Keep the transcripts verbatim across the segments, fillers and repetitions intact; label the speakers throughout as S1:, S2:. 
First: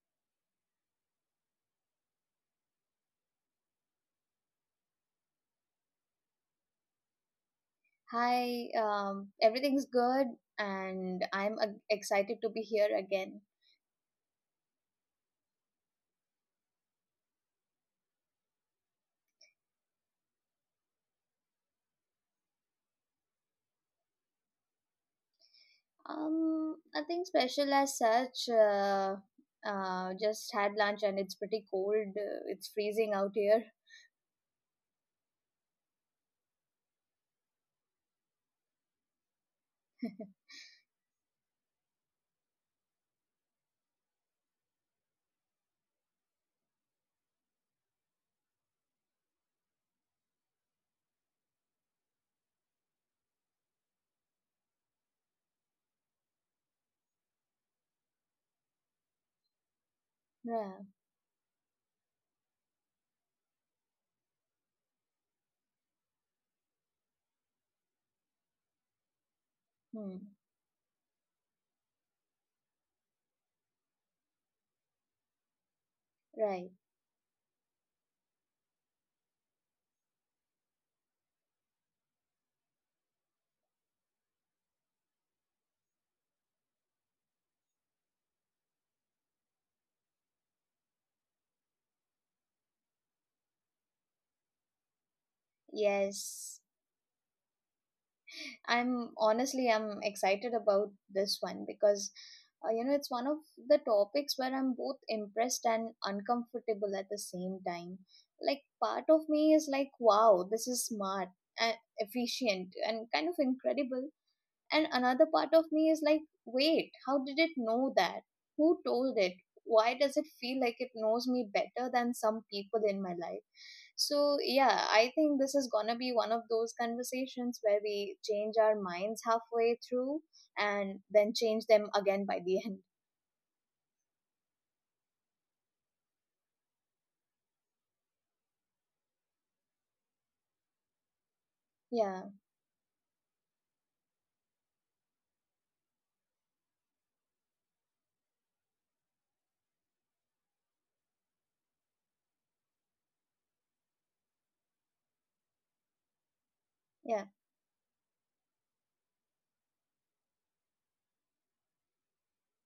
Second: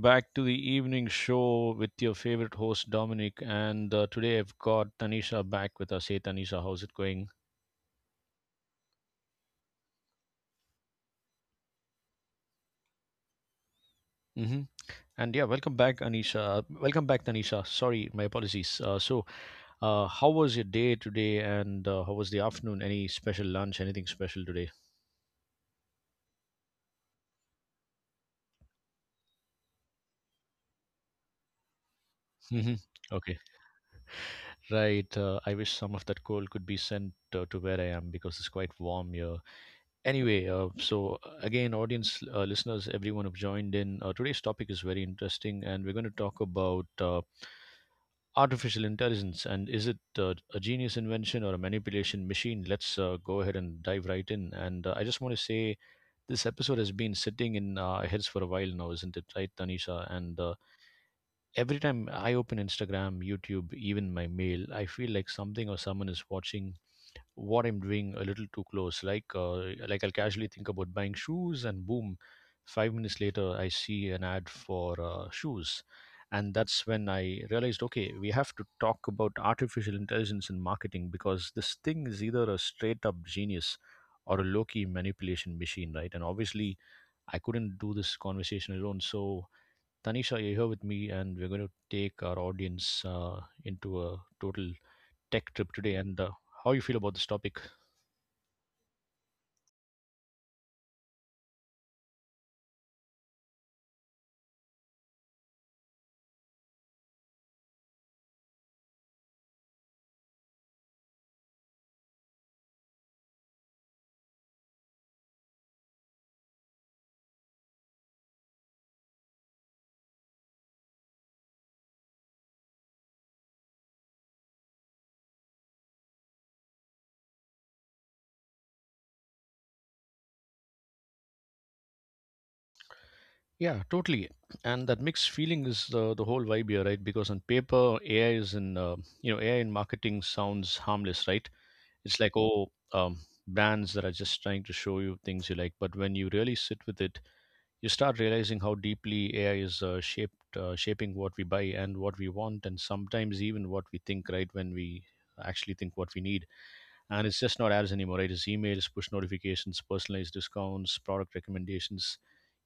S1: back to the evening show with your favorite host, Dominic. And uh, Today I've got Tanisha back with us. Hey, Tanisha, how's it going?
S2: Hi, um, everything's good, and I'm uh, excited to be here again.
S1: hmm And yeah, welcome back, Anisha. Welcome back, Tanisha. Sorry, my apologies. Uh, so, uh, how was your day today, and uh, how was the afternoon? Any special lunch? Anything special today?
S2: Um, nothing special as such. Uh, uh, just had lunch, and it's pretty cold. Uh, it's
S1: hmm
S2: freezing out
S1: Okay,
S2: here.
S1: right. Uh, I wish some of that cold could be sent uh, to where I am because it's quite warm here. Anyway, uh, so uh, again, audience uh, listeners, everyone who've joined in, uh, today's topic is very interesting, and we're going to talk about uh, artificial intelligence, and is it uh, a genius invention or a manipulation machine? Let's uh, go ahead and dive right in. And uh, I just want to say this episode has been sitting in our heads for a while now, isn't it, right, Tanisha? And uh,
S2: Yeah.
S1: Every time I open Instagram, YouTube, even my mail, I feel like something or someone is watching what I'm doing a little too close. Like uh, like I'll
S2: Hmm.
S1: casually think about buying shoes, and boom, five minutes later I see an ad for uh, shoes, and
S2: Right.
S1: that's when I realized, okay, we have to talk about artificial intelligence in marketing because this thing is either a straight up genius or a low key manipulation machine, right? And obviously, I couldn't do this conversation alone, so. Tanisha, you're here with me, and we're going to take our audience uh, into a total tech trip today. And uh,
S2: Yes.
S1: How you feel about this topic?
S2: I'm honestly I'm excited about this one because uh, you know it's one of the topics where I'm both impressed and uncomfortable at the same time. Like part of me is like, wow, this is smart, and efficient, and kind of incredible. And another part of me is like, wait, how did it know that? Who told it? Why does it feel like it knows me better than some people in my life? So, yeah, I think this is gonna be one of those conversations where we change our minds halfway through and then change them again by the end.
S1: Yeah, totally. And that mixed feeling is the the whole vibe here, right? Because on paper, A I is in uh, you know A I in marketing sounds harmless, right? It's
S2: Yeah,
S1: like, oh, um, brands that are just trying to show you things you like. But when you really sit with it, you start realizing how deeply A I is uh, shaped uh, shaping what we buy and what we want, and sometimes even what we think, right? When we actually think what we need,
S2: yeah.
S1: and it's just not ads anymore, right? It's emails, push notifications, personalized discounts, product recommendations,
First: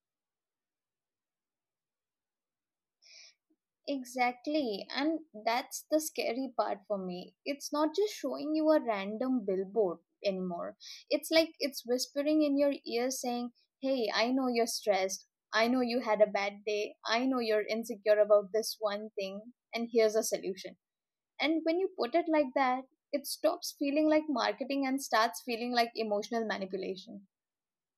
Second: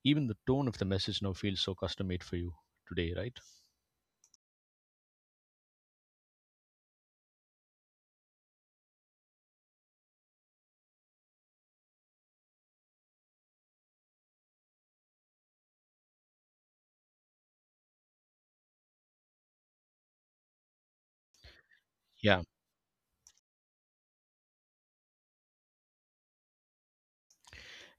S1: even the tone of the message now feels so custom made for you today, right?
S2: Exactly, and that's the scary part for me. It's not just showing you a random billboard anymore. It's like it's whispering in your ear saying, hey, I know you're stressed. I know you had a bad day. I know you're insecure about this one thing, and here's a solution. And when you put it
S1: Yeah,
S2: like that, it stops feeling like marketing and starts feeling like emotional manipulation.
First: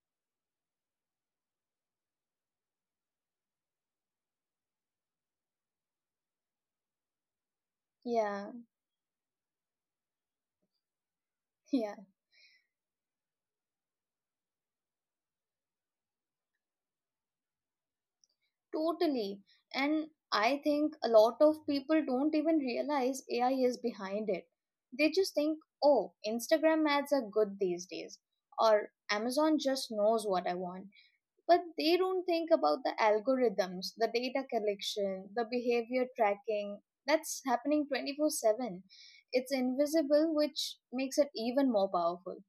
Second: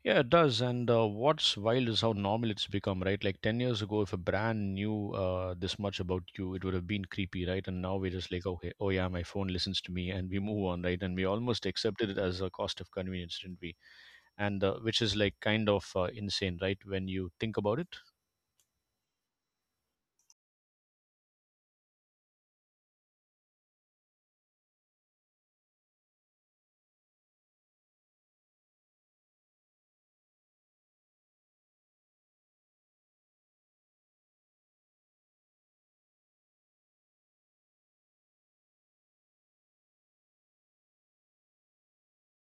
S1: yeah, it does. And uh, What's wild is how normal it's become, right? Like ten years ago if a brand knew uh, this much about you, it would have been creepy, right? And now we're just like,
S2: Yeah,
S1: okay, oh yeah, my phone listens to me, and we move on, right? And we almost
S2: yeah.
S1: accepted it as a cost of convenience, didn't we? And uh, Which is like kind of uh, insane, right, when you think about it.
S2: Totally. And I think a lot of people don't even realize A I is behind it. They just think, oh, Instagram ads are good these days, or Amazon just knows what I want. But they don't think about the algorithms, the data collection, the behavior tracking that's happening twenty-four seven. It's invisible, which makes it even more powerful.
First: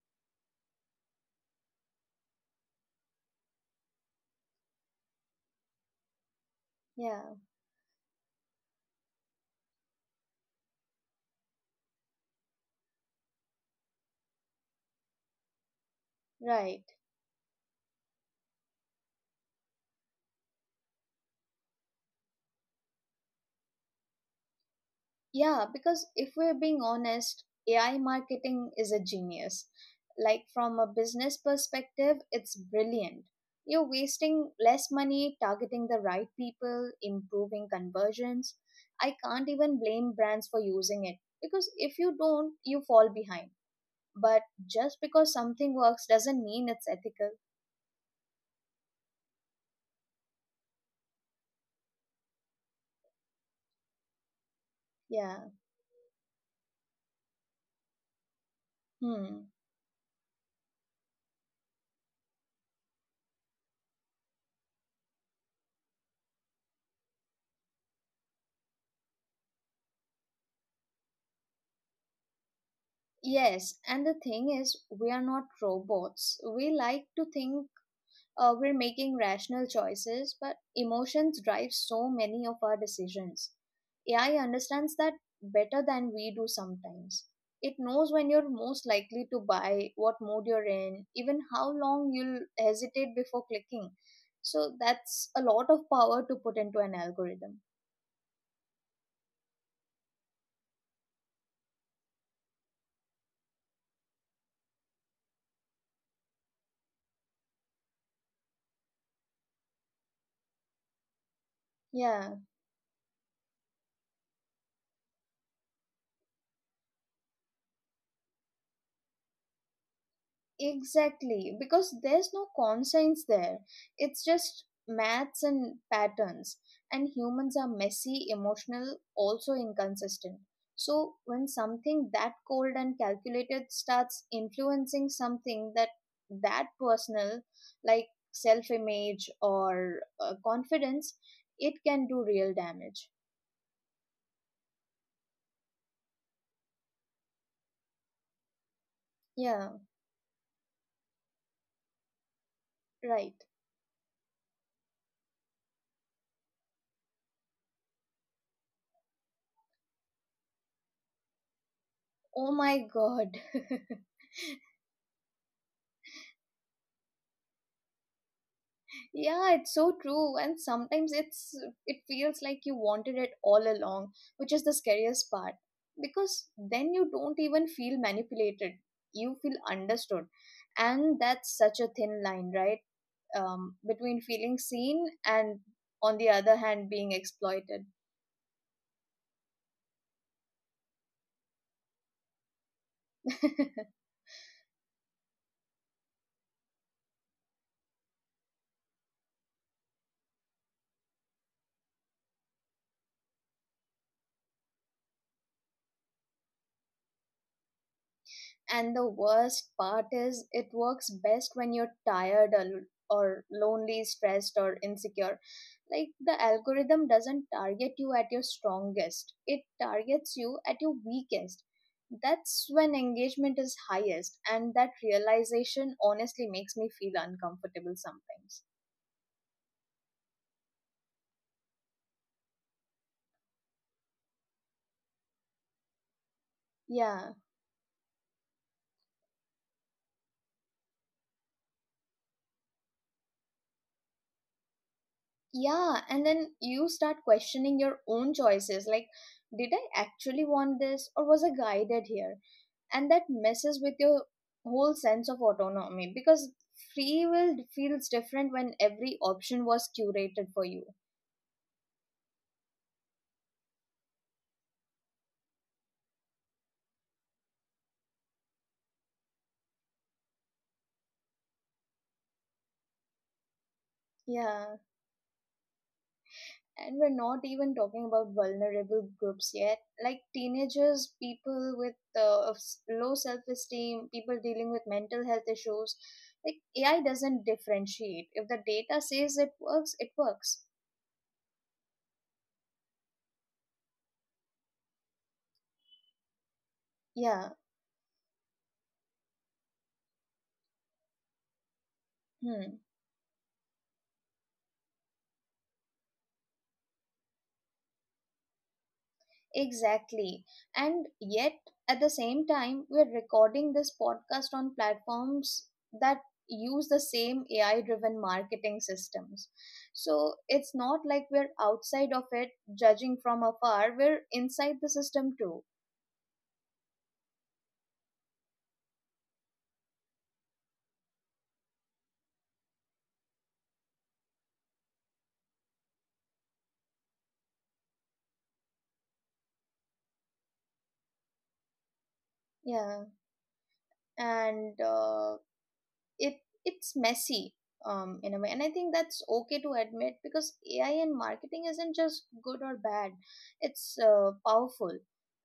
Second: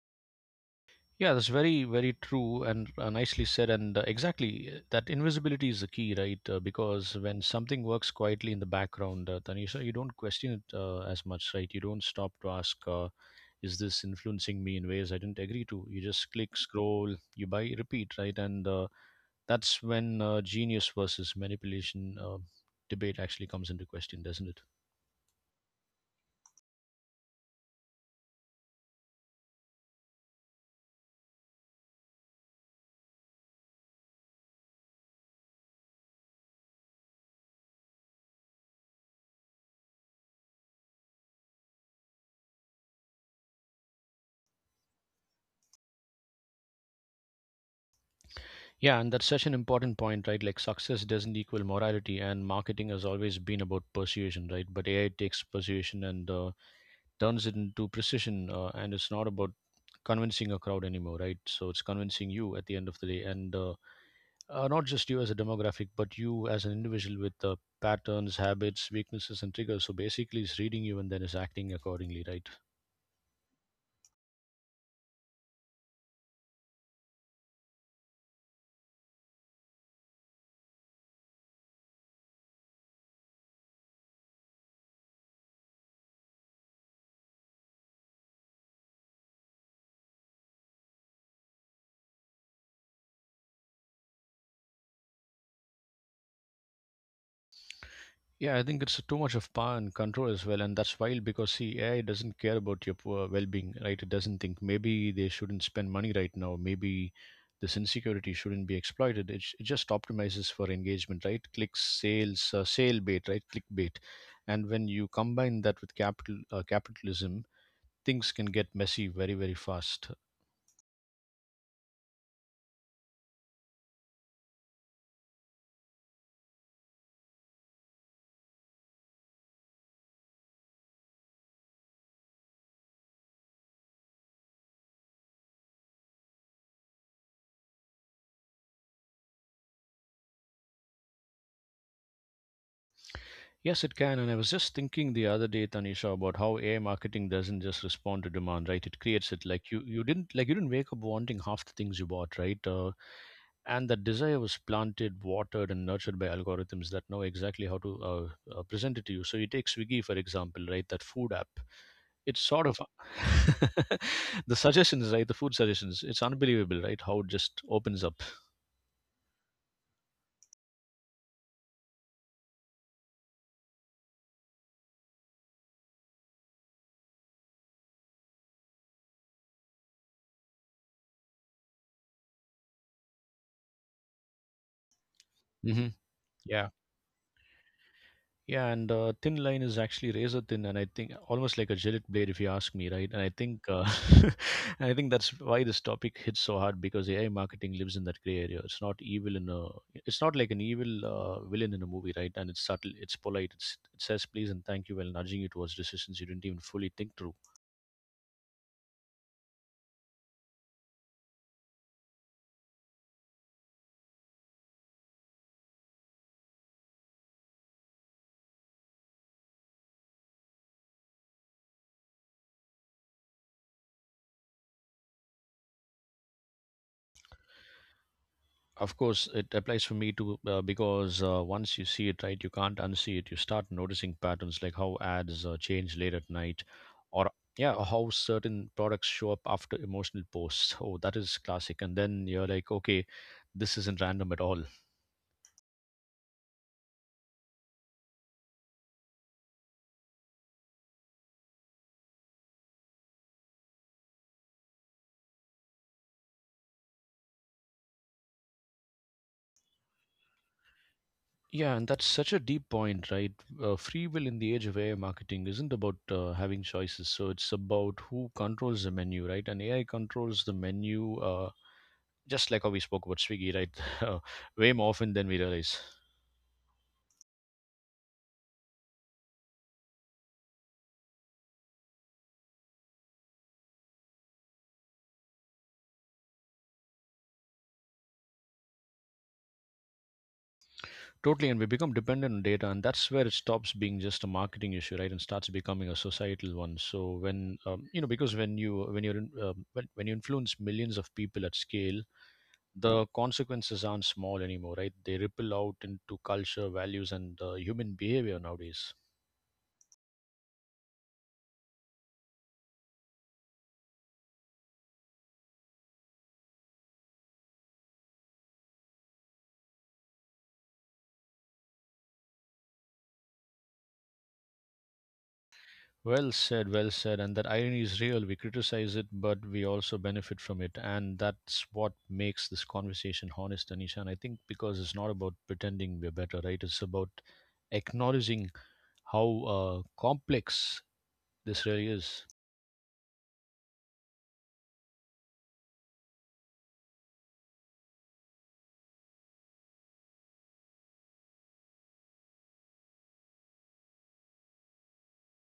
S1: Yeah, that's very, very true and uh, nicely said. And uh, Exactly, uh, that invisibility is the key, right? Uh, because
S2: Yeah,
S1: when something works quietly in the background, uh, Tanisha, you don't question it uh, as much, right? You don't stop to ask, uh, is this influencing me in ways I didn't agree to? You just click,
S2: right.
S1: scroll, you buy, repeat, right? And uh, That's when uh, genius versus manipulation uh, debate actually comes into question, doesn't it?
S2: Yeah, because if we're being honest, A I marketing is a genius. Like, from a business perspective, it's brilliant. You're wasting less money targeting the right people, improving conversions. I can't even blame brands for using it because if you don't, you fall behind. But just because something works doesn't mean it's ethical.
S1: Yeah, and that's such an important point, right? Like success doesn't equal morality, and marketing has always been about persuasion, right? But A I
S2: Yeah.
S1: takes persuasion and uh, turns it into precision, uh, and it's not
S2: Hmm.
S1: about convincing a crowd anymore, right? So it's convincing you at the end of the day, and uh, uh, not just you as a demographic, but you as an individual with uh, patterns, habits, weaknesses, and triggers. So basically, it's reading you and then it's acting accordingly, right?
S2: Yes, and the thing is, we are not robots. We like to think uh, we're making rational choices, but emotions drive so many of our decisions. A I understands that better than we do sometimes. It knows when you're most likely to buy, what mood you're in, even how long you'll hesitate before clicking. So that's a lot of power to put into an algorithm.
S1: Yeah, I think it's too much of power and control as well, and that's wild because see, A I doesn't care about your poor well-being, right? It doesn't think maybe they shouldn't spend money right now, maybe this insecurity shouldn't be exploited. It, j- it just optimizes for engagement, right? Clicks,
S2: Yeah.
S1: sales, uh, sale bait, right? Clickbait, and when you combine that with capital uh, capitalism, things can get messy very, very fast.
S2: Exactly, because there's no conscience there. It's just maths and patterns. And humans are messy, emotional, also inconsistent. So, when something that cold and calculated starts influencing something that that personal, like self image or uh, confidence, it can do real damage.
S1: Yes, it can. And I was just thinking the other day, Tanisha, about how A I marketing doesn't just respond to demand, right? It creates it.
S2: Yeah,
S1: Like you, you didn't like you didn't wake up wanting half the things you bought, right? Uh,
S2: right.
S1: and that desire was planted, watered, and nurtured by algorithms that know exactly how to uh, uh, present it to you. So you take Swiggy for example, right? That food app. It's
S2: Oh
S1: sort of
S2: my god.
S1: the suggestions, right? The food suggestions. It's unbelievable, right? How it just opens up.
S2: Yeah, it's so true. And sometimes it's it feels like you wanted it all along, which is the scariest part. Because then you don't even feel manipulated. You feel understood. And that's such a thin line, right? Um, between feeling seen and
S1: hmm
S2: on the other
S1: Yeah.
S2: hand being exploited.
S1: Yeah, and uh, thin line is actually razor thin, and I think almost like a Gillette blade, if you ask me, right? And I think, uh, and I think that's why this topic hits so hard because A I marketing lives in that gray area. It's not evil in a, it's not like an evil uh, villain in a movie, right? And it's subtle, it's polite, it's, it says please and thank you while nudging you towards decisions you didn't even fully think through.
S2: And the worst part is, it works best when you're tired or, or lonely, stressed, or insecure. Like the algorithm doesn't target you at your strongest, it targets you at your weakest. That's when engagement is highest, and that realization honestly makes me feel uncomfortable sometimes.
S1: Of course, it applies for me too uh, because uh, once you see it, right, you can't unsee it. You start noticing patterns like how ads uh, change late at night, or
S2: Yeah.
S1: yeah, or how certain products show up after emotional posts. Oh, that is classic. And then you're like, okay, this isn't random at all.
S2: Yeah, and then you start questioning your own choices like, did I actually want this, or was I guided here? And that messes with your whole sense of autonomy because free will feels different when every option was curated for you.
S1: Yeah, and that's such a deep point, right? Uh, free will in the age of A I marketing isn't about uh, having choices. So it's about who controls the menu, right? And A I controls the menu. Uh, just like how we spoke about Swiggy, right? Way
S2: Yeah,
S1: more often than we realize.
S2: and we're not even talking about vulnerable groups yet, like teenagers, people with uh, of s- low self-esteem, people dealing with mental health issues. Like AI doesn't differentiate. If the data says it works, it works.
S1: Totally, and we become dependent on data, and that's where it stops being just a marketing issue, right, and starts becoming a societal one. So
S2: Yeah.
S1: when um, you know, because when you when you're in, um, when when you influence millions of people at scale,
S2: Hmm.
S1: the consequences aren't small anymore, right? They ripple out into culture, values, and uh, human behavior nowadays.
S2: Exactly. And yet, at the same time, we're recording this podcast on platforms that use the same A I driven marketing systems. So it's not like we're outside of it, judging from afar, we're inside the system too.
S1: Well said, well said. And that irony is real. We criticize it, but we also benefit from it. And that's what makes this conversation honest, Anisha. And I think because it's not about pretending we're better, right? It's about acknowledging how uh, complex this really is.
S2: Yeah. And uh, it it's messy um, in a way, and I think that's okay to admit because AI and marketing isn't just good or bad, it's uh, powerful,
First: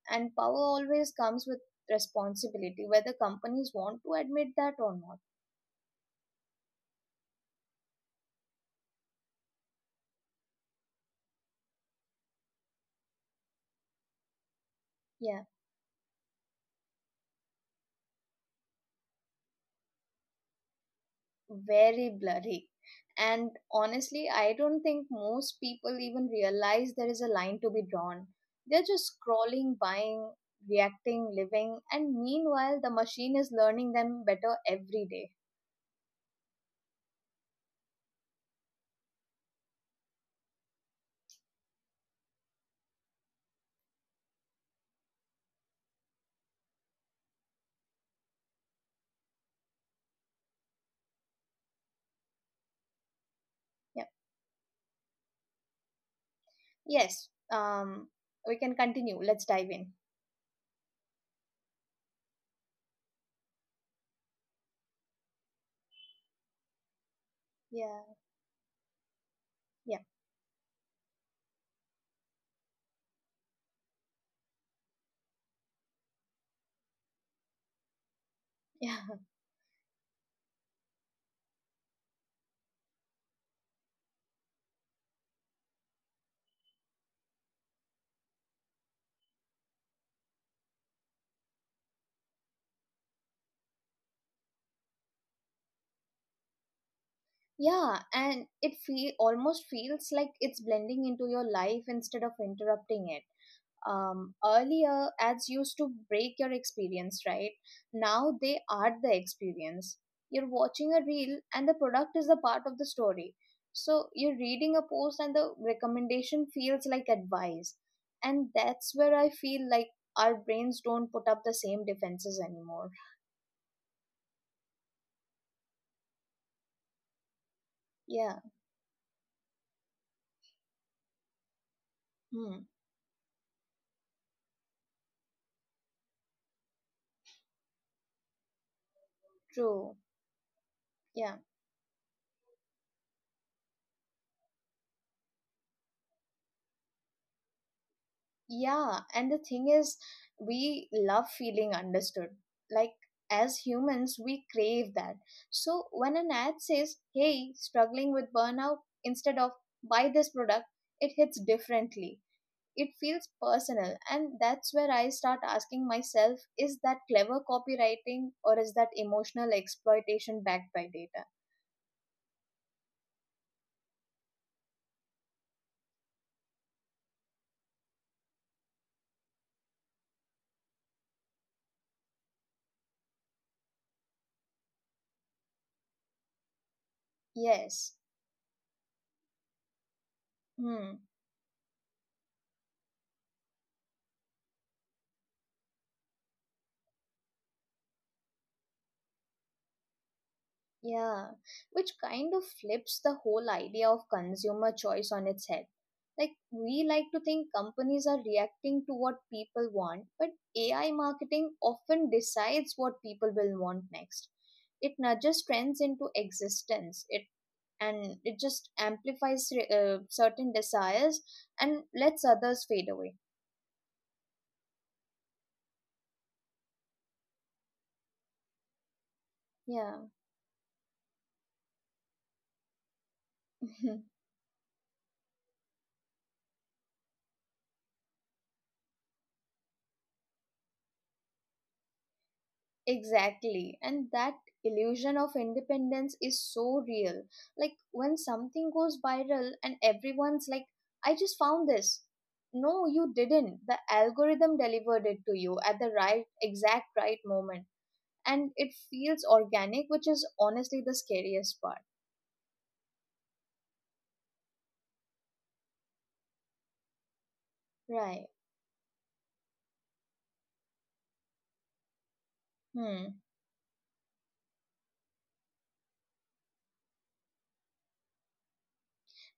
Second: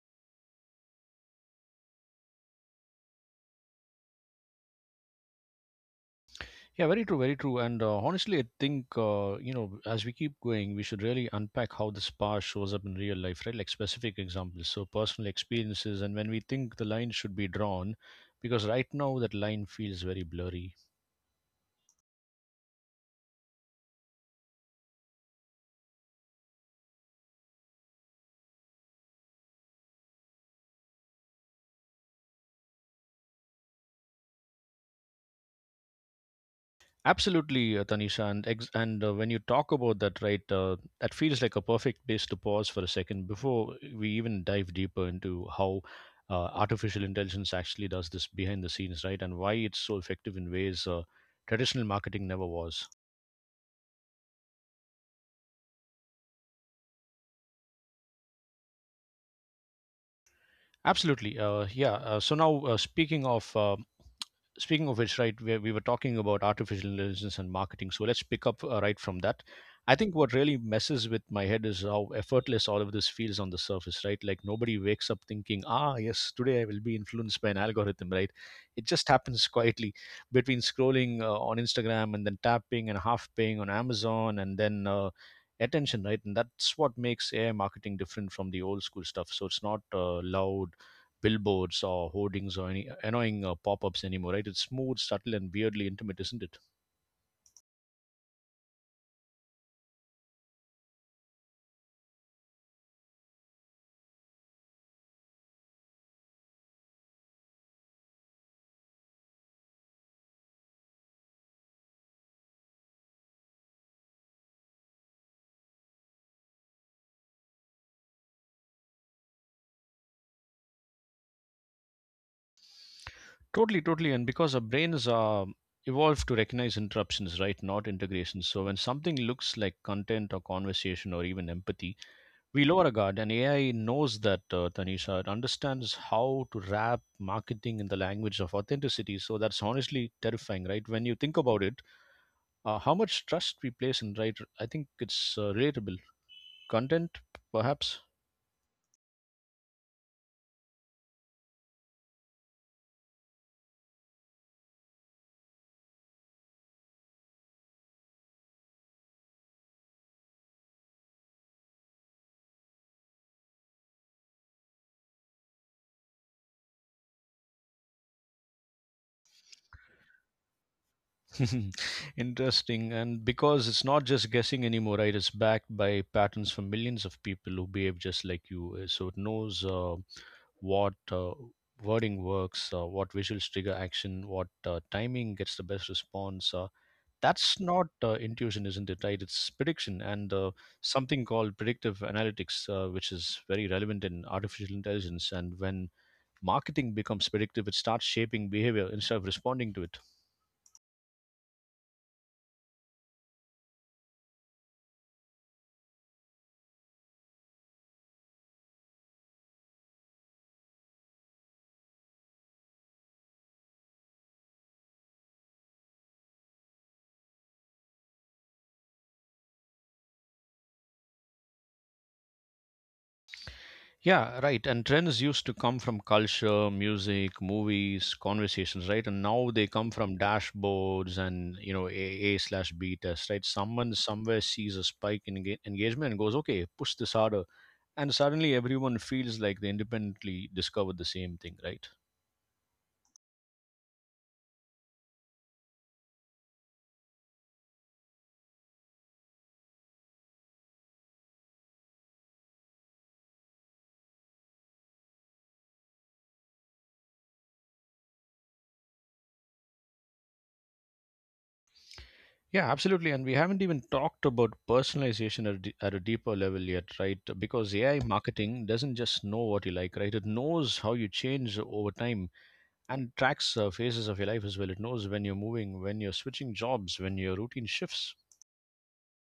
S2: and power always comes with responsibility whether companies want to admit that or not.
S1: Yeah, very true, very true. And uh, Honestly, I think, uh, you know, as we keep going, we should really unpack how this power shows up in real life, right? Like specific examples, so personal
S2: Yeah,
S1: experiences, and when we think the line should be drawn, because right now that line feels very blurry.
S2: very blurry. And honestly, I don't think most people even realize there is a line to be drawn. They're just scrolling, buying, reacting, living, and meanwhile the machine is learning them better every day.
S1: Absolutely, uh, Tanisha, and ex- and uh, when you talk about that, right, uh, that feels like a perfect place to pause for a second before we even dive deeper into how uh, artificial intelligence actually does this behind the scenes, right, and why it's so effective in ways uh, traditional marketing never was.
S2: Yes, um, we can continue. Let's dive in.
S1: Absolutely. Uh, yeah. Uh, so now, uh, speaking of uh, Speaking of which, right, we, we were talking about artificial intelligence and marketing.
S2: Yeah,
S1: So let's pick up uh, right from that. I
S2: yeah,
S1: think what really messes with my head is how effortless all of this feels on the surface, right? Like nobody wakes up thinking, ah, yes, today I will be influenced by an algorithm, right? It
S2: yeah,
S1: just happens quietly between scrolling uh, on Instagram and then tapping and half paying on Amazon and then uh, attention, right? And that's what makes A I marketing different from the old school stuff. So it's not uh, loud billboards or hoardings or any annoying uh, pop-ups anymore, right? It's smooth, subtle, and weirdly intimate, isn't it?
S2: yeah. And it feel almost feels like it's blending into your life instead of interrupting it. Um, earlier, ads used to break your experience, right? Now they are the experience. You're watching a reel, and the product is a part of the story. So you're reading a post, and the recommendation feels like advice. And that's where I feel like our brains don't put up the same defenses anymore.
S1: Totally, totally. And because our brains are evolved to recognize interruptions, right? Not
S2: Yeah,
S1: integrations. So when something looks like content or conversation or even empathy, we
S2: hmm,
S1: lower our guard. And A I knows that, uh, Tanisha. It understands how to wrap marketing in the language of authenticity. So that's
S2: true.
S1: honestly terrifying, right? When you
S2: Yeah,
S1: think about it, uh, how much trust we place in, right? I think it's uh, relatable. Content, perhaps?
S2: yeah. And the thing is, we love feeling understood. Like, as humans, we crave that. So, when an ad says, hey, struggling with burnout, instead of buy this product, it hits differently. It feels personal. And that's where I start asking myself, is that clever copywriting or is that emotional exploitation backed by data?
S1: Interesting. And because it's not just guessing anymore, right? It's backed by patterns from millions of people who behave just like you. Uh, So it knows uh, what uh, wording works, uh, what visuals trigger action, what uh, timing gets the best response. Uh, that's not
S2: Yes.
S1: uh, intuition, isn't it, right? It's prediction and uh,
S2: Hmm.
S1: something called predictive analytics, uh, which is very relevant in artificial intelligence. And when marketing becomes predictive, it starts shaping behavior instead of responding to it.
S2: Yeah, which kind of flips the whole idea of consumer choice on its head. Like, we like to think companies are reacting to what people want, but A I marketing often decides what people will want next. It nudges trends into existence, it and it just amplifies uh, certain desires and lets others fade away.
S1: Yeah, right. And trends used to come from culture, music, movies, conversations, right? And now they come
S2: Yeah.
S1: from dashboards and you know A A slash B test, right? Someone somewhere sees a spike in enga- engagement and goes, "Okay, push this harder," and suddenly everyone feels like they independently discovered the same thing, right?
S2: Exactly. And that illusion of independence is so real. Like when something goes viral and everyone's like, I just found this. No, you didn't. The algorithm delivered it to you at the right, exact right moment. And it feels organic, which is honestly the scariest part.
S1: Yeah, absolutely. And we haven't even talked about personalization at a, d- at a deeper level yet, right? Because A I
S2: Right.
S1: marketing doesn't just know what you like, right? It knows how you change over time and
S2: Hmm.
S1: tracks uh, phases of your life as well. It knows when you're moving, when you're switching jobs, when your routine shifts.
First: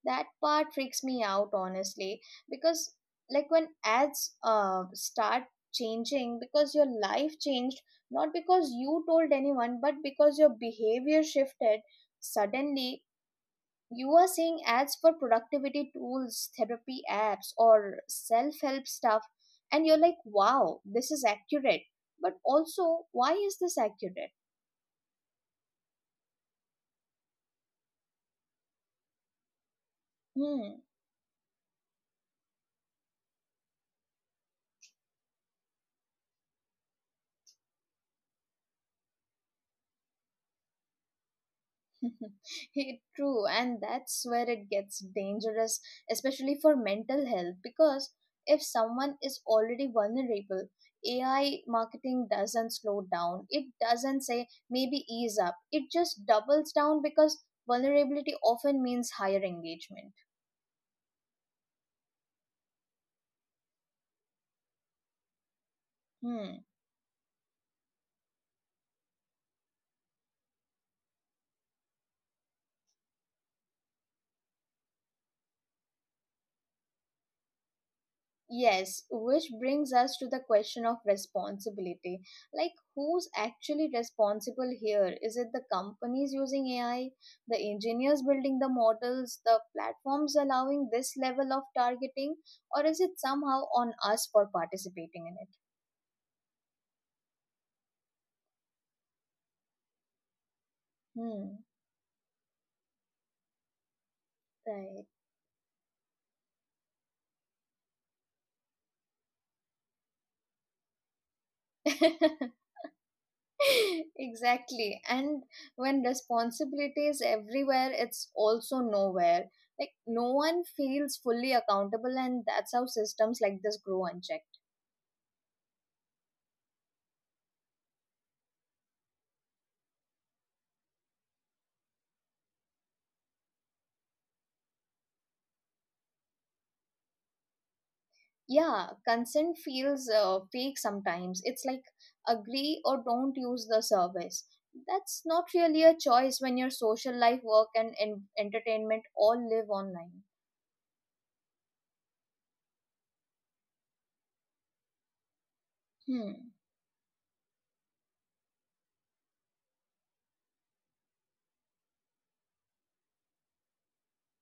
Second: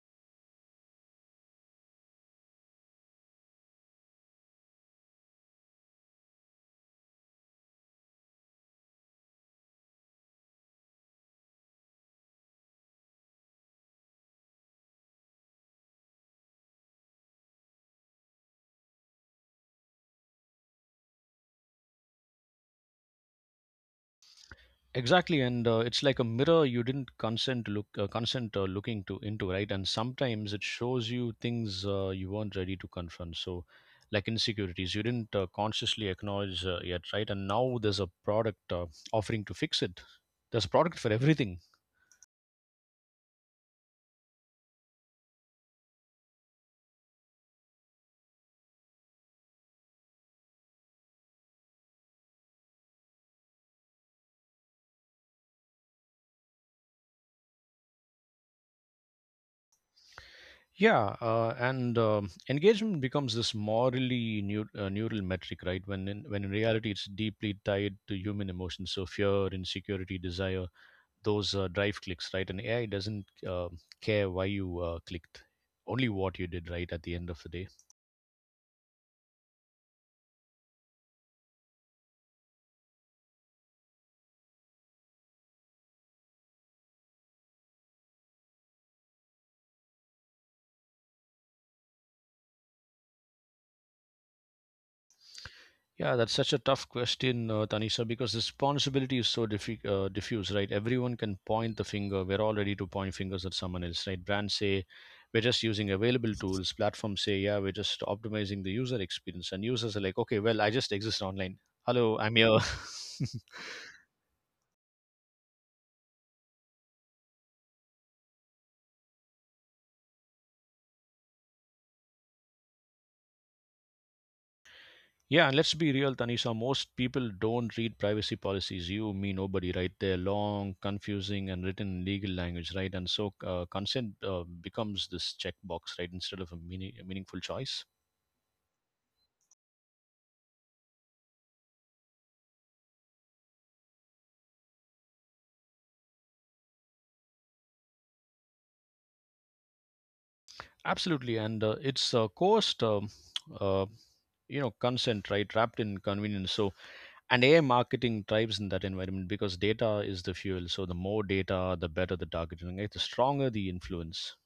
S2: That part freaks me out honestly, because like when ads uh, start changing because your life changed, not because you told anyone but because your behavior shifted, suddenly you are seeing ads for productivity tools, therapy apps, or self-help stuff, and you're like, wow, this is accurate, but also why is this accurate?
S1: Exactly, and uh, it's like a mirror you didn't consent to look, uh, consent uh, looking to into, right? And sometimes it
S2: Hmm.
S1: shows you things uh, you weren't ready to confront. So, like insecurities, you didn't uh, consciously acknowledge uh, yet, right? And now there's a product uh, offering to fix it. There's a product for everything.
S2: It- true, and that's where it gets dangerous, especially for mental health, because if someone is already vulnerable, A I marketing doesn't slow down. It doesn't say maybe ease up. It just doubles down because vulnerability often means higher engagement.
S1: Yeah, uh, and um engagement becomes this morally neu- uh, neural metric, right? When in, when in
S2: Hmm.
S1: reality, it's deeply tied to human emotions. So fear, insecurity, desire, those uh, drive clicks, right? And A I doesn't uh, care why you uh, clicked, only what you did, right? At the end of the day.
S2: Yes, which brings us to the question of responsibility. Like, who's actually responsible here? Is it the companies using A I, the engineers building the models, the platforms allowing this level of targeting, or is it somehow on us for participating
S1: Yeah, that's such a tough question, uh, Tanisha, because responsibility is so diffi- uh, diffuse, right? Everyone
S2: in
S1: can
S2: it?
S1: point the finger. We're all ready to point fingers at someone else, right? Brands say, we're just using available tools. Platforms say, yeah, we're just optimizing the user experience. And users are like, okay, well, I just exist online.
S2: Hmm,
S1: Hello,
S2: right.
S1: I'm here.
S2: Exactly. And when responsibility is everywhere, it's also nowhere. Like, no one feels fully accountable, and that's how systems like this grow unchecked.
S1: Yeah, and let's be real, Tanisha. Most people don't read privacy policies. You, me, nobody, right? They're long, confusing, and written in legal language, right? And so uh, consent uh, becomes this checkbox, right, instead of a, meaning, a meaningful choice.
S2: Yeah, consent feels uh, fake sometimes. It's like agree or don't use the service. That's not really a choice when your social life, work, and en- entertainment all live online.
S1: Absolutely, and uh, it's uh, cost, um uh, you know, consent, right, wrapped in
S2: Hmm.
S1: convenience. So, and A I marketing thrives in that environment because data is the fuel. So, the more data, the better the targeting, right? The stronger the influence.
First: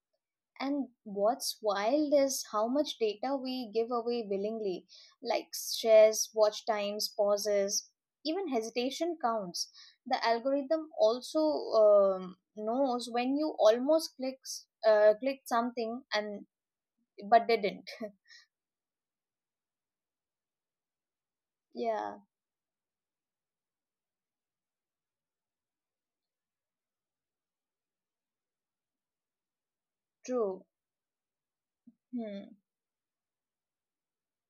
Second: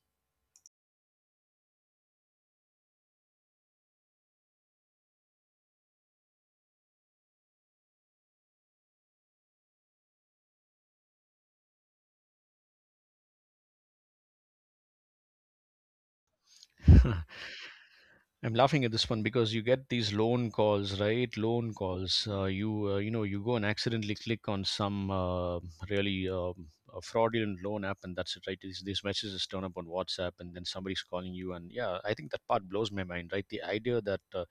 S2: And what's wild is how much data we give away willingly, like shares, watch times, pauses, even hesitation counts. The algorithm also um, knows when you almost clicks, uh, clicked something and but didn't.
S1: I'm laughing at this one because you get these loan calls, right? Loan
S2: Yeah,
S1: calls. Uh, you uh, you know you go and accidentally click on some uh, really um, a fraudulent loan app, and that's it, right? These, these messages turn up on WhatsApp, and
S2: true.
S1: then somebody's calling you, and yeah, I think that
S2: Hmm.
S1: part blows my mind, right? The idea that uh,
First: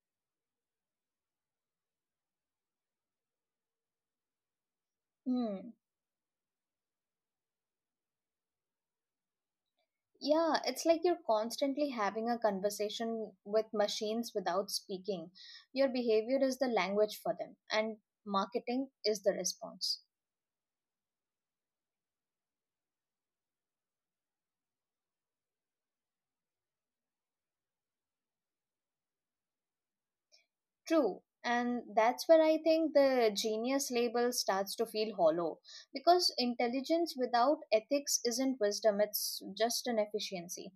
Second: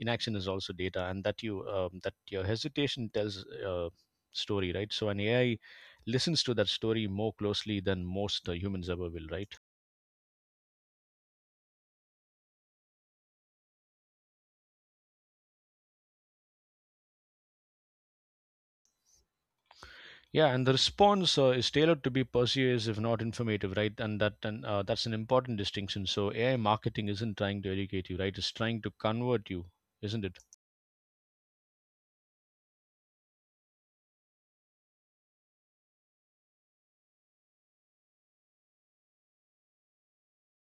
S1: inaction is also data, and that you um, that your hesitation tells uh, story, right? So an A I
S2: Hmm.
S1: listens to that story more closely than most uh, humans ever will, right?
S2: Yeah, it's like you're constantly having a conversation with machines without speaking. Your behavior is the language for them, and marketing is the response.
S1: Yeah, and the response uh, is tailored to be persuasive, not informative, right? And that and uh, that's an important distinction. So A I marketing isn't trying to educate you, right? It's trying to convert you, isn't it?
S2: True. And that's where I think the genius label starts to feel hollow because intelligence without ethics isn't wisdom, it's just an efficiency.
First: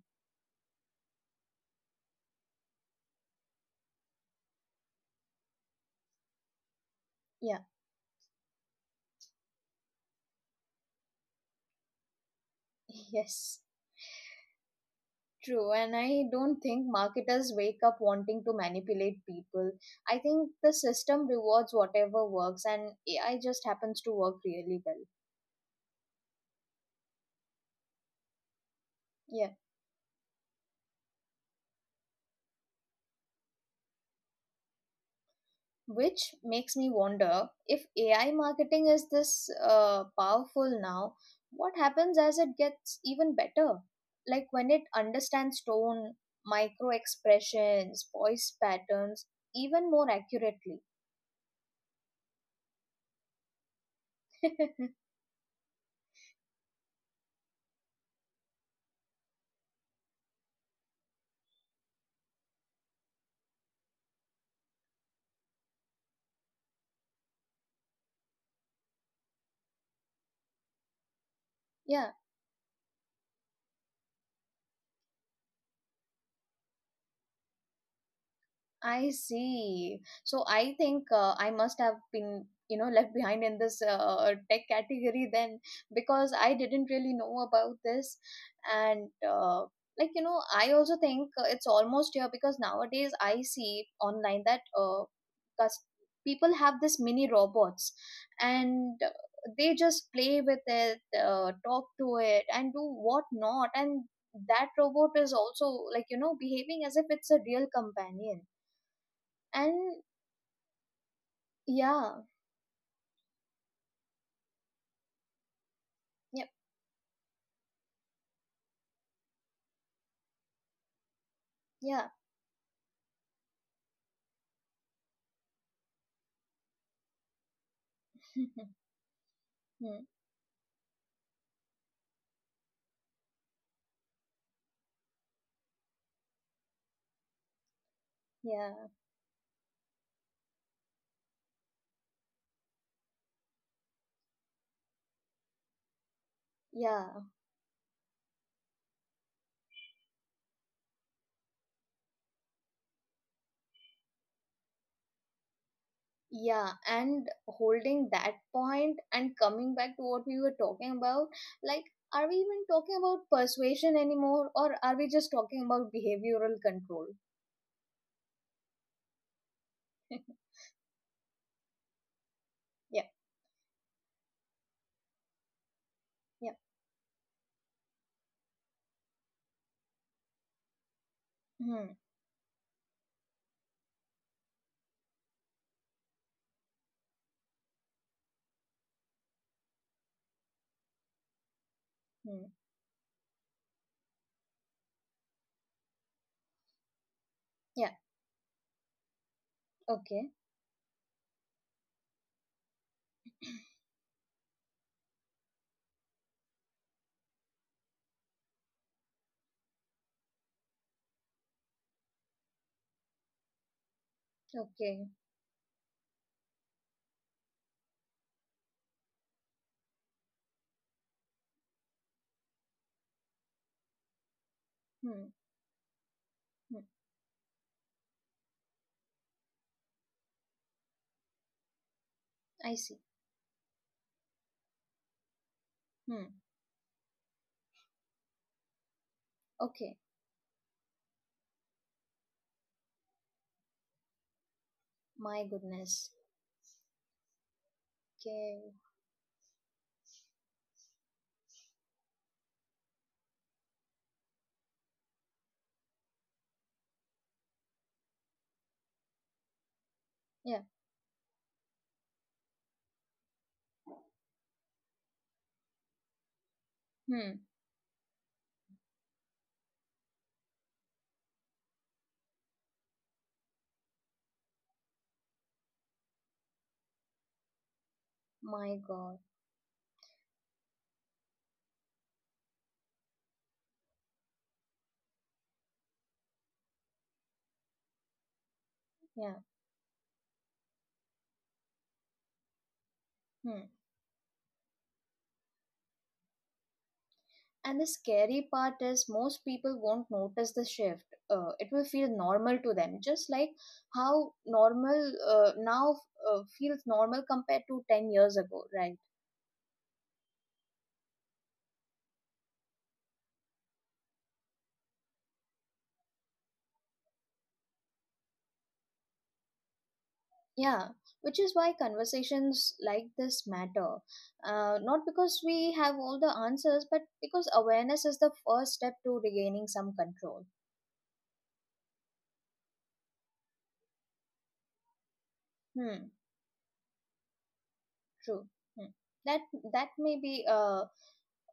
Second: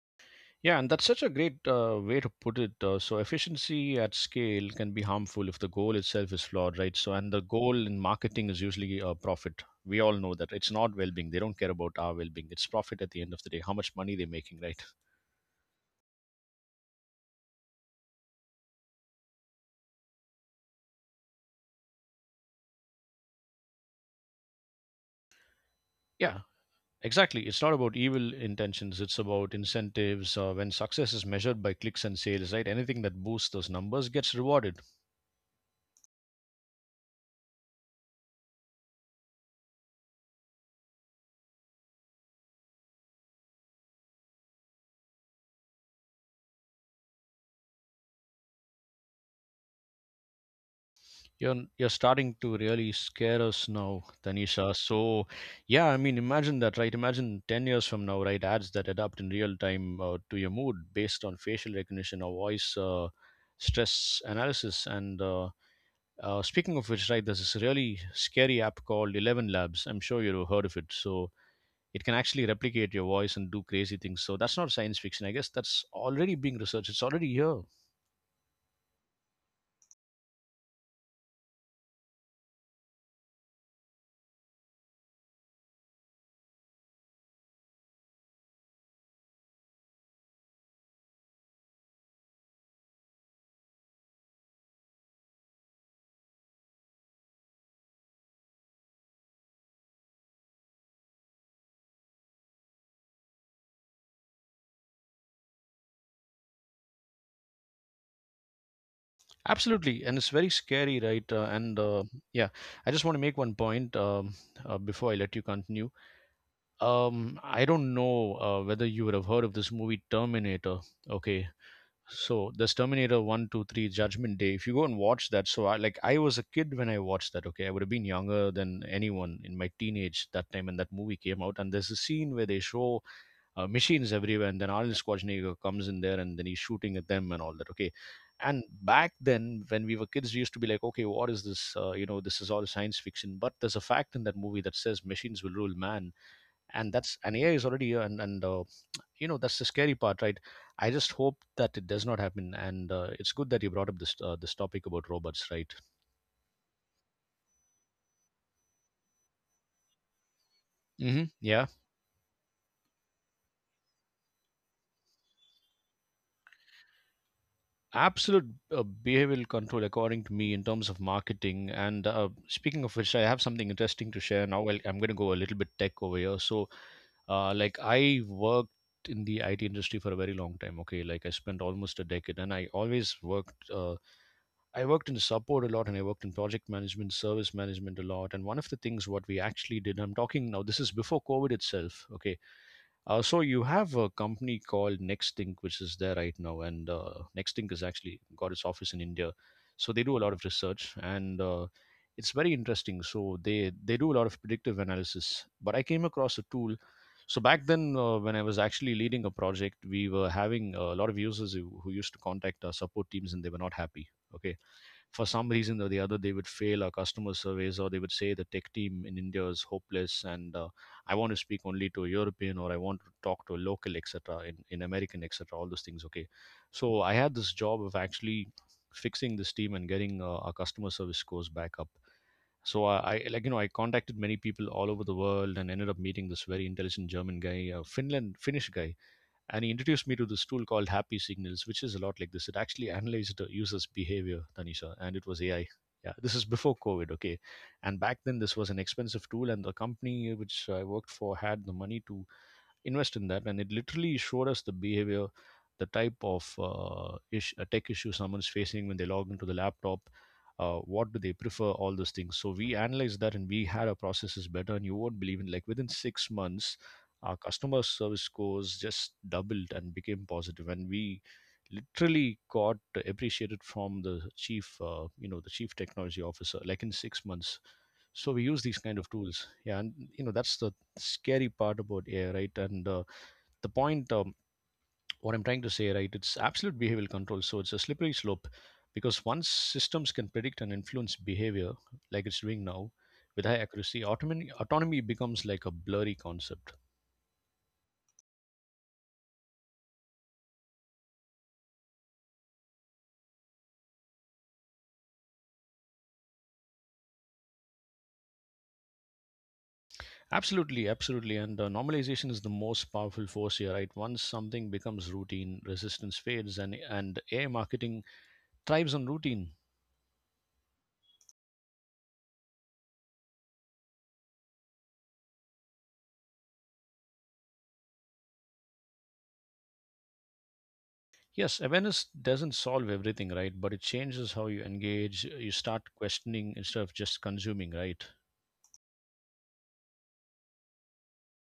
S1: Yeah, and that's such a great uh, way to put it. Uh, so efficiency at scale can be harmful if the goal itself is flawed, right? So and the
S2: Yeah,
S1: goal in marketing is usually uh, profit. We all know that it's not well-being. They don't care about our well-being. It's profit at the end of the
S2: yes,
S1: day, how much money they're making, right?
S2: true. And I don't think marketers wake up wanting to manipulate people. I think the system rewards whatever works, and A I just happens to work really well.
S1: Yeah, exactly. It's not about evil intentions. It's
S2: Yeah.
S1: about incentives. Uh, when success is measured by clicks and sales, right? Anything that boosts those numbers gets rewarded.
S2: Which makes me wonder, if A I marketing is this uh, powerful now, what happens as it gets even better? Like when it understands tone, micro expressions, voice patterns even more accurately.
S1: You're you're starting to really scare us now, Tanisha. So, yeah, I mean, imagine that, right? Imagine ten years from now, right? Ads that adapt in real time uh, to your mood based on facial recognition or voice uh, stress analysis. And uh, uh, speaking of which, right, there's this really scary app called Eleven Labs. I'm sure you've heard of it. So it
S2: Yeah.
S1: can actually replicate your voice and do crazy things. So that's not science fiction. I guess that's already being researched. It's already here.
S2: I see. So I think uh, I must have been, you know, left behind in this uh, tech category then because I didn't really know about this. And uh, like, you know, I also think uh, it's almost here because nowadays I see online that uh, cus- people have this mini robots and uh, they just play with it, uh, talk to it, and do what not. And that robot is also like, you know, behaving as if it's a real companion. And
S1: Absolutely, and it's very scary, right? Uh, and uh,
S2: yeah,
S1: yeah, I just want to make one point um, uh, before I let you continue.
S2: yep,
S1: Um, I don't know uh, whether you would have heard of this movie Terminator. Okay,
S2: yeah,
S1: so this Terminator One, Two, Three, Judgment Day. If you go and watch that, so I like I was a kid when I watched that. Okay, I would have been younger than anyone in my
S2: hmm,
S1: teenage that time when that movie came out. And there's a scene where they show uh, machines everywhere, and then Arnold Schwarzenegger comes in there, and then he's shooting at them and all that. Okay, and
S2: yeah,
S1: back then when we were kids, we used to be like, okay, what is this? Uh, you know, this is all science fiction. But there's a fact in that movie that says machines will rule man, and
S2: yeah,
S1: that's and A I is already here, and and uh, you know that's the scary part, right? I just hope that it does not happen, and uh, it's good that you brought up this uh, this topic about robots, right?
S2: yeah. And holding that point and coming back to what we were talking about,
S1: Hmm. Yeah,
S2: like, are we even talking about persuasion anymore, or are we just talking about behavioral control?
S1: absolute, uh, behavioral control according to me in terms of marketing and uh, speaking of
S2: Yeah,
S1: which, I have something interesting to share now. I'll- I'm going to go a little bit tech over here.
S2: yeah,
S1: So uh, like I worked in the IT industry for a very long time. Okay, like I spent
S2: hmm,
S1: almost a decade, and I always worked uh, I worked in support a lot, and I worked in project management, service management a lot. And one of the things what we actually did, I'm talking now, this is before COVID itself, okay.
S2: hmm,
S1: Uh, so you have a company called Nextink, which is there right now, and uh, Nextink has
S2: yeah.
S1: actually got its office in India. So they do a
S2: Okay,
S1: lot of research, and uh, it's very interesting. So they they do a lot of predictive analysis. But I came across a tool. So back then, uh, when I was actually leading a project, we were having a lot of users who, who used to contact our support teams, and they were not happy. Okay,
S2: okay,
S1: for some reason or the other, they would fail our customer surveys, or they would say the tech team in India is hopeless, and uh, I want to speak only to a European, or I want to talk to a local, et cetera, in, in American,
S2: hmm,
S1: et cetera, all those things. Okay.
S2: hmm.
S1: So I had this job of actually fixing this team and getting uh, our customer service scores back up.
S2: I
S1: So
S2: see.
S1: I, I like you know I contacted many people all over the world and ended up
S2: Hmm.
S1: meeting this very intelligent German guy, a Finland Finnish guy, and he
S2: Okay.
S1: introduced me to this tool called Happy Signals, which is a lot like this. It actually analyzed the user's behavior, Tanisha, and it was
S2: My
S1: A I.
S2: goodness.
S1: Yeah, this is before COVID, okay. And back then, this was
S2: Okay.
S1: an expensive tool, and the company which I worked for had the money to invest in that, and it literally showed us the behavior, the type of uh, ish, a tech issue someone's facing when they log into the laptop,
S2: Yeah.
S1: uh, what do they prefer, all those things. So we analyzed that, and we had our processes better, and you won't believe, in like within six months, our
S2: Hmm.
S1: customer service scores just doubled and became positive, and we literally got appreciated from the chief uh, you know, the chief technology officer, like in six months. So we use
S2: My
S1: these kind of
S2: God.
S1: tools, yeah, and you know, that's the scary part about AI, right? And uh, the point, um, what I'm trying to say, right, it's absolute behavioral control. So it's a slippery slope because
S2: Yeah.
S1: once systems can predict and influence behavior like it's doing now with high
S2: Hmm.
S1: accuracy, autonomy autonomy becomes like a blurry concept.
S2: And the scary part is most people won't notice the shift. Uh, it will feel normal to them, just like how normal uh, now uh, feels normal compared to ten years ago, right?
S1: Absolutely, absolutely, and uh, normalization is the most powerful force here, right? Once something becomes routine, resistance fades, and and AI marketing thrives on routine.
S2: Yeah, which is why conversations like this matter. Uh, not because we have all the answers, but because awareness is the first step to regaining some control.
S1: Yes, awareness doesn't solve everything, right? But it changes how you engage. You start
S2: Hmm,
S1: questioning instead of just consuming, right?
S2: true. Hmm. That that may be uh,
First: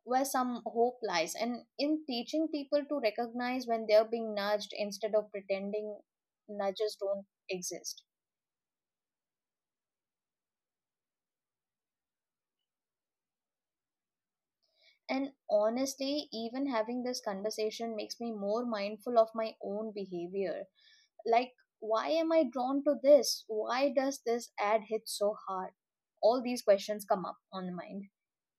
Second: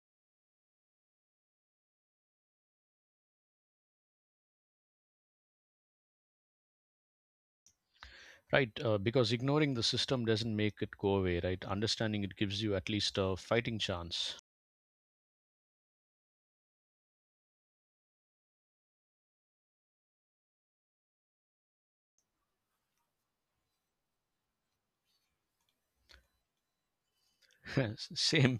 S2: where some hope lies, and in teaching people to recognize when they're being nudged instead of pretending nudges don't exist.
S1: Right, uh, because ignoring the system doesn't make it go away, right? Understanding it gives you at least a fighting chance.
S2: And honestly, even having this conversation makes me more mindful of my own behavior. Like, why am I drawn to this? Why does this ad hit so hard? All these questions come up on the mind.
S1: S- same,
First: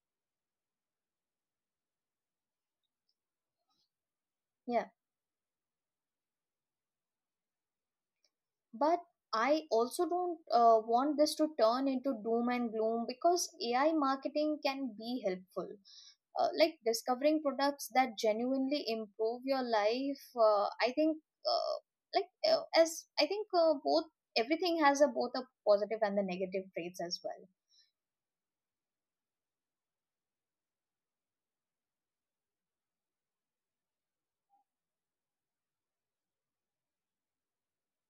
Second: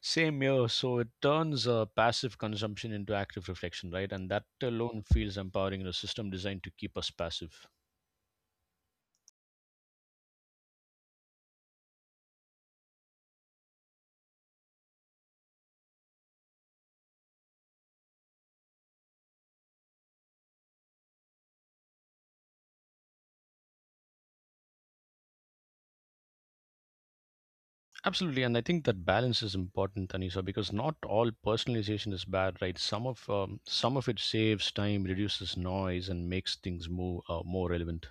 S1: same here. So it turns uh, passive consumption into active reflection, right? And that
S2: Yeah.
S1: alone feels empowering in a system designed to keep us passive.
S2: But I also don't uh, want this to turn into doom and gloom, because A I marketing can be helpful. Uh, like discovering products that genuinely improve your life. uh, I think, uh, like uh, as i think uh, both, everything has a both a positive and the negative traits as well.
S1: Absolutely, and I think that balance is important, Anisa, because not all personalization is bad, right? Some of um, some of it saves time, reduces noise, and makes things more uh, more relevant.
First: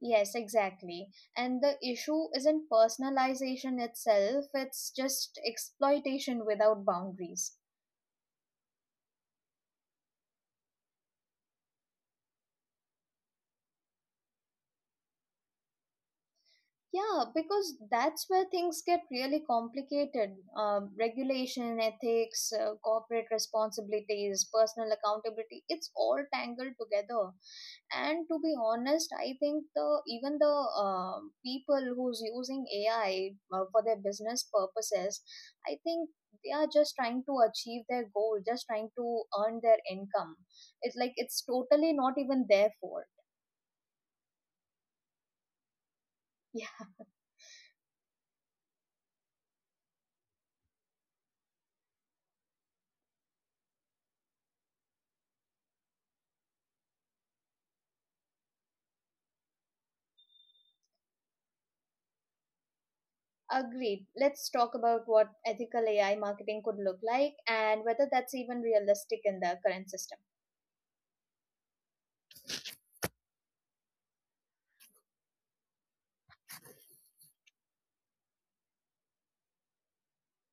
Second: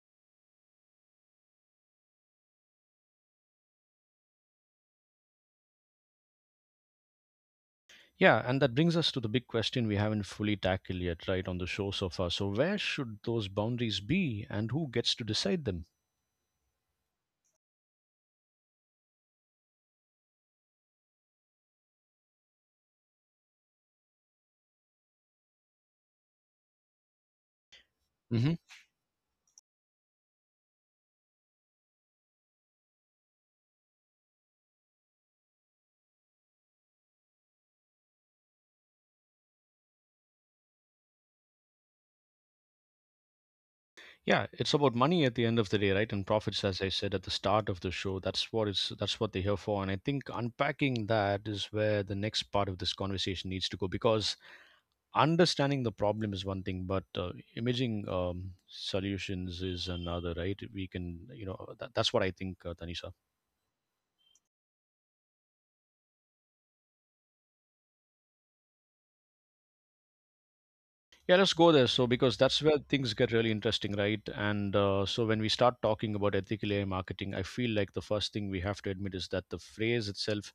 S2: Yes, exactly. And the issue isn't personalization itself, it's just exploitation without boundaries.
S1: Yeah, and that brings us to the big question we haven't fully tackled yet, right, on the show so far. So, where should those boundaries be, and who gets to decide them?
S2: Yeah, because that's where things get really complicated. Um, regulation, ethics, uh, corporate responsibilities, personal accountability, it's all tangled together. And to
S1: Hmm.
S2: be honest, I think the even the um people who's using A I uh, for their business purposes, I think they are just trying to achieve their goal, just trying to earn their income. It's like it's totally not even there for.
S1: Yeah, it's about money at the end of the day, right? And profits,
S2: It.
S1: as I said at the start of the show, that's what it's that's what they're here for. And I think unpacking that is where the next part of this conversation needs to go, because understanding the problem is one thing, but uh, imaging um, solutions is another, right? We can, you know, that, that's what I think, uh, Tanisha.
S2: Agreed. Let's talk about what ethical A I marketing could look like and whether that's even realistic in the current system.
S1: Yeah, let's go there. So, because that's where things get really interesting, right? And uh, so, when we start talking about ethical A I marketing, I feel like the first thing we have to admit is that the phrase itself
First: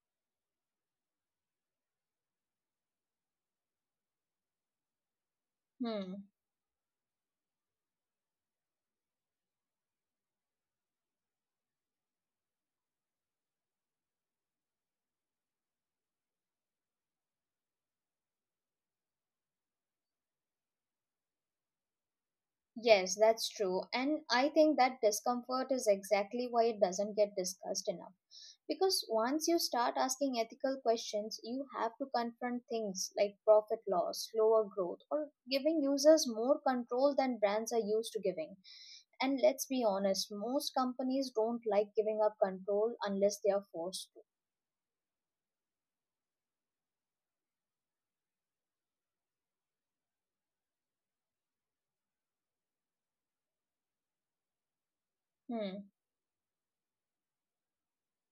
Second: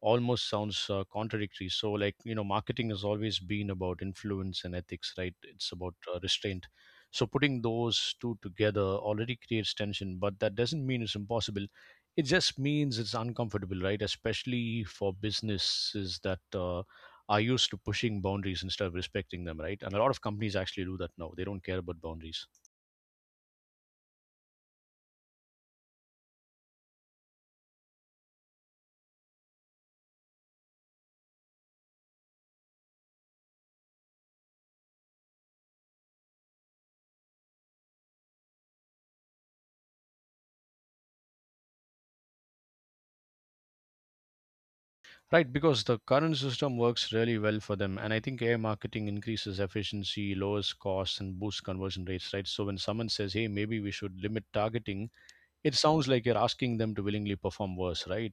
S1: almost sounds uh, contradictory. So, like, you know, marketing has always been about influence and ethics, right? It's about uh,
S2: Hmm.
S1: restraint. So, putting those two together already creates tension, but that doesn't mean it's impossible. It just means it's uncomfortable, right? Especially for businesses that uh, are used to pushing boundaries instead of respecting them, right? And a lot of companies actually do that now. They don't care about boundaries.
S2: Yes, that's true. And I think that discomfort is exactly why it doesn't get discussed enough. Because once you start asking ethical questions, you have to confront things like profit loss, slower growth, or giving users more control than brands are used to giving. And let's be honest, most companies don't like giving up control unless they are forced to.
S1: Right, because the current system works really well for them. And I think A I marketing increases efficiency, lowers costs, and boosts conversion rates, right? So when someone says, hey, maybe we should limit targeting, it
S2: Hmm.
S1: sounds like you're asking them to willingly perform worse, right?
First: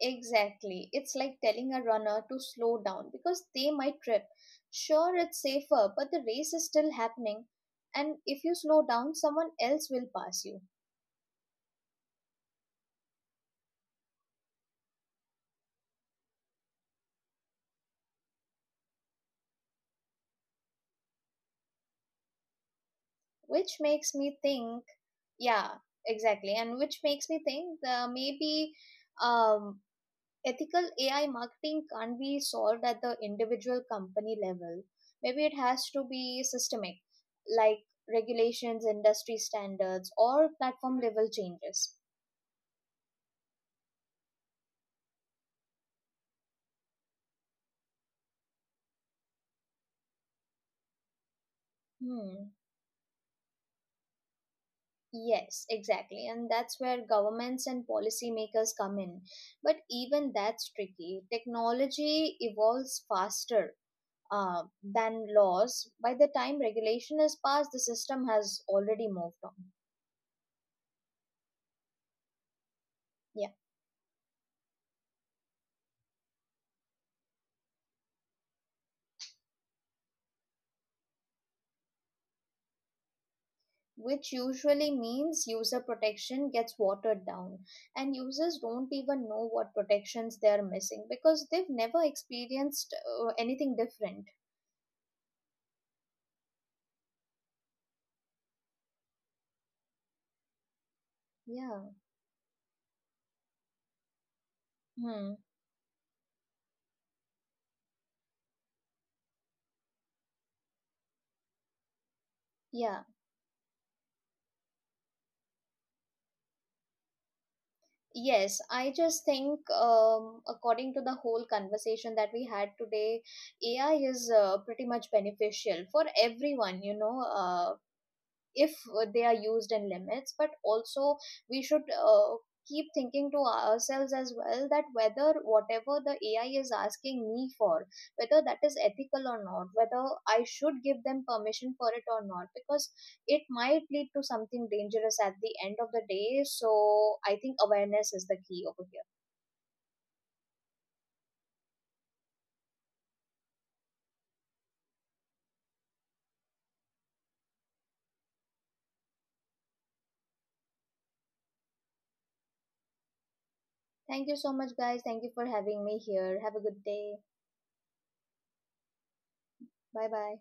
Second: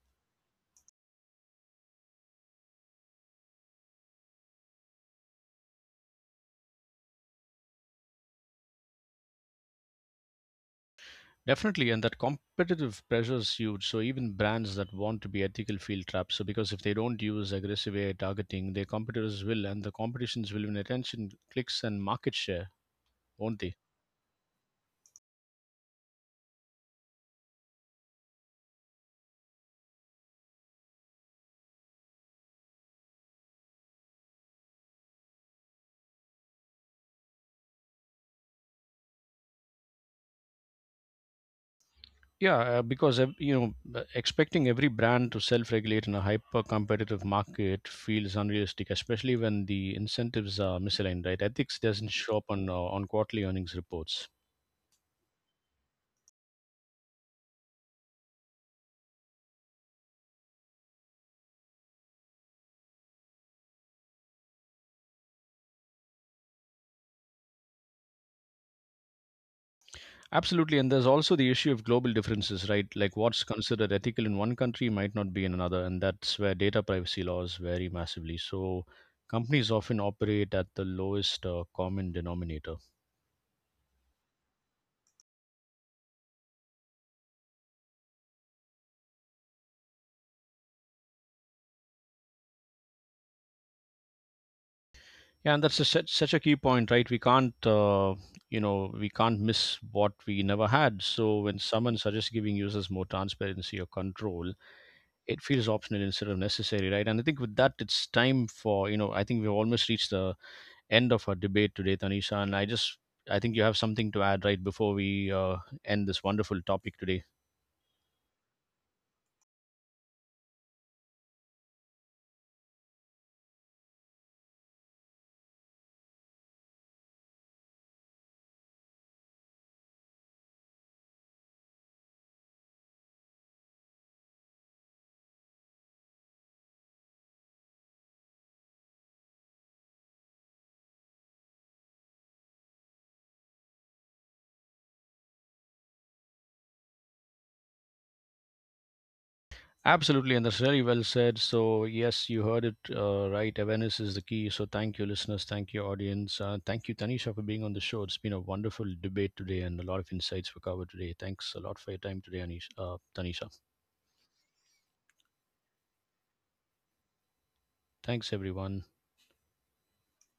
S2: Exactly. It's like telling a runner to slow down because they might trip. Sure, it's safer, but the race is still happening. And if you slow down, someone else will pass you.
S1: Definitely. And that competitive pressure is huge. So even brands that want to be ethical feel trapped. So because if they don't use aggressive A I targeting, their competitors will, and the competitions will win attention, clicks, and market share, won't they?
S2: Which makes me think, yeah, exactly. And which makes me think, uh, maybe um, ethical A I marketing can't be solved at the individual company level. Maybe it has to be systemic, like regulations, industry standards, or platform level changes.
S1: Yeah, uh, because ev- you know, uh, expecting every brand to self-regulate in a hyper-competitive market feels unrealistic, especially when the incentives are misaligned. Right, ethics doesn't show up
S2: Hmm.
S1: on uh, on quarterly earnings reports.
S2: Yes, exactly. And that's where governments and policymakers come in. But even that's tricky. Technology evolves faster uh, than laws. By the time regulation is passed, the system has already moved on.
S1: Absolutely, and there's also the issue of global differences, right? Like what's
S2: Yeah.
S1: considered ethical in one country might not be in another, and that's where data privacy laws vary massively. So companies often operate at the lowest uh, common denominator.
S2: Which usually means user protection gets watered down, and users don't even know what protections they are missing because they've never experienced uh, anything different.
S1: Yeah, and that's a, such, such a key point, right? We can't, uh, you know, we can't miss what we never had. So when
S2: Yeah.
S1: someone suggests giving users more transparency or control,
S2: Hmm.
S1: it feels optional instead of necessary, right? And I think with that, it's time for, you know, I think we've almost reached the end of our debate today, Tanisha. And I just,
S2: Yeah.
S1: I think you have something to add, right, before we uh, end this wonderful topic today.
S2: Yes, I just think, um, according to the whole conversation that we had today, A I is uh, pretty much beneficial for everyone, you know. Uh, if uh, they are used in limits, but also we should uh, keep thinking to ourselves as well, that whether whatever the AI is asking me for, whether that is ethical or not, whether I should give them permission for it or not, because it might lead to something dangerous at the end of the day. So I think awareness is the key over here.
S1: Absolutely, and that's really well said. So, yes, you heard it uh, right. Awareness is the key. So, thank you, listeners. Thank you, audience. Uh, thank you, Tanisha, for being on the show. It's been a wonderful debate today, and a lot of insights were covered today. Thanks a lot for your time today, Anish, uh, Tanisha.
S2: Thank you so much, guys. Thank you for having me here. Have a good day.
S1: Thanks, everyone.
S2: Bye bye.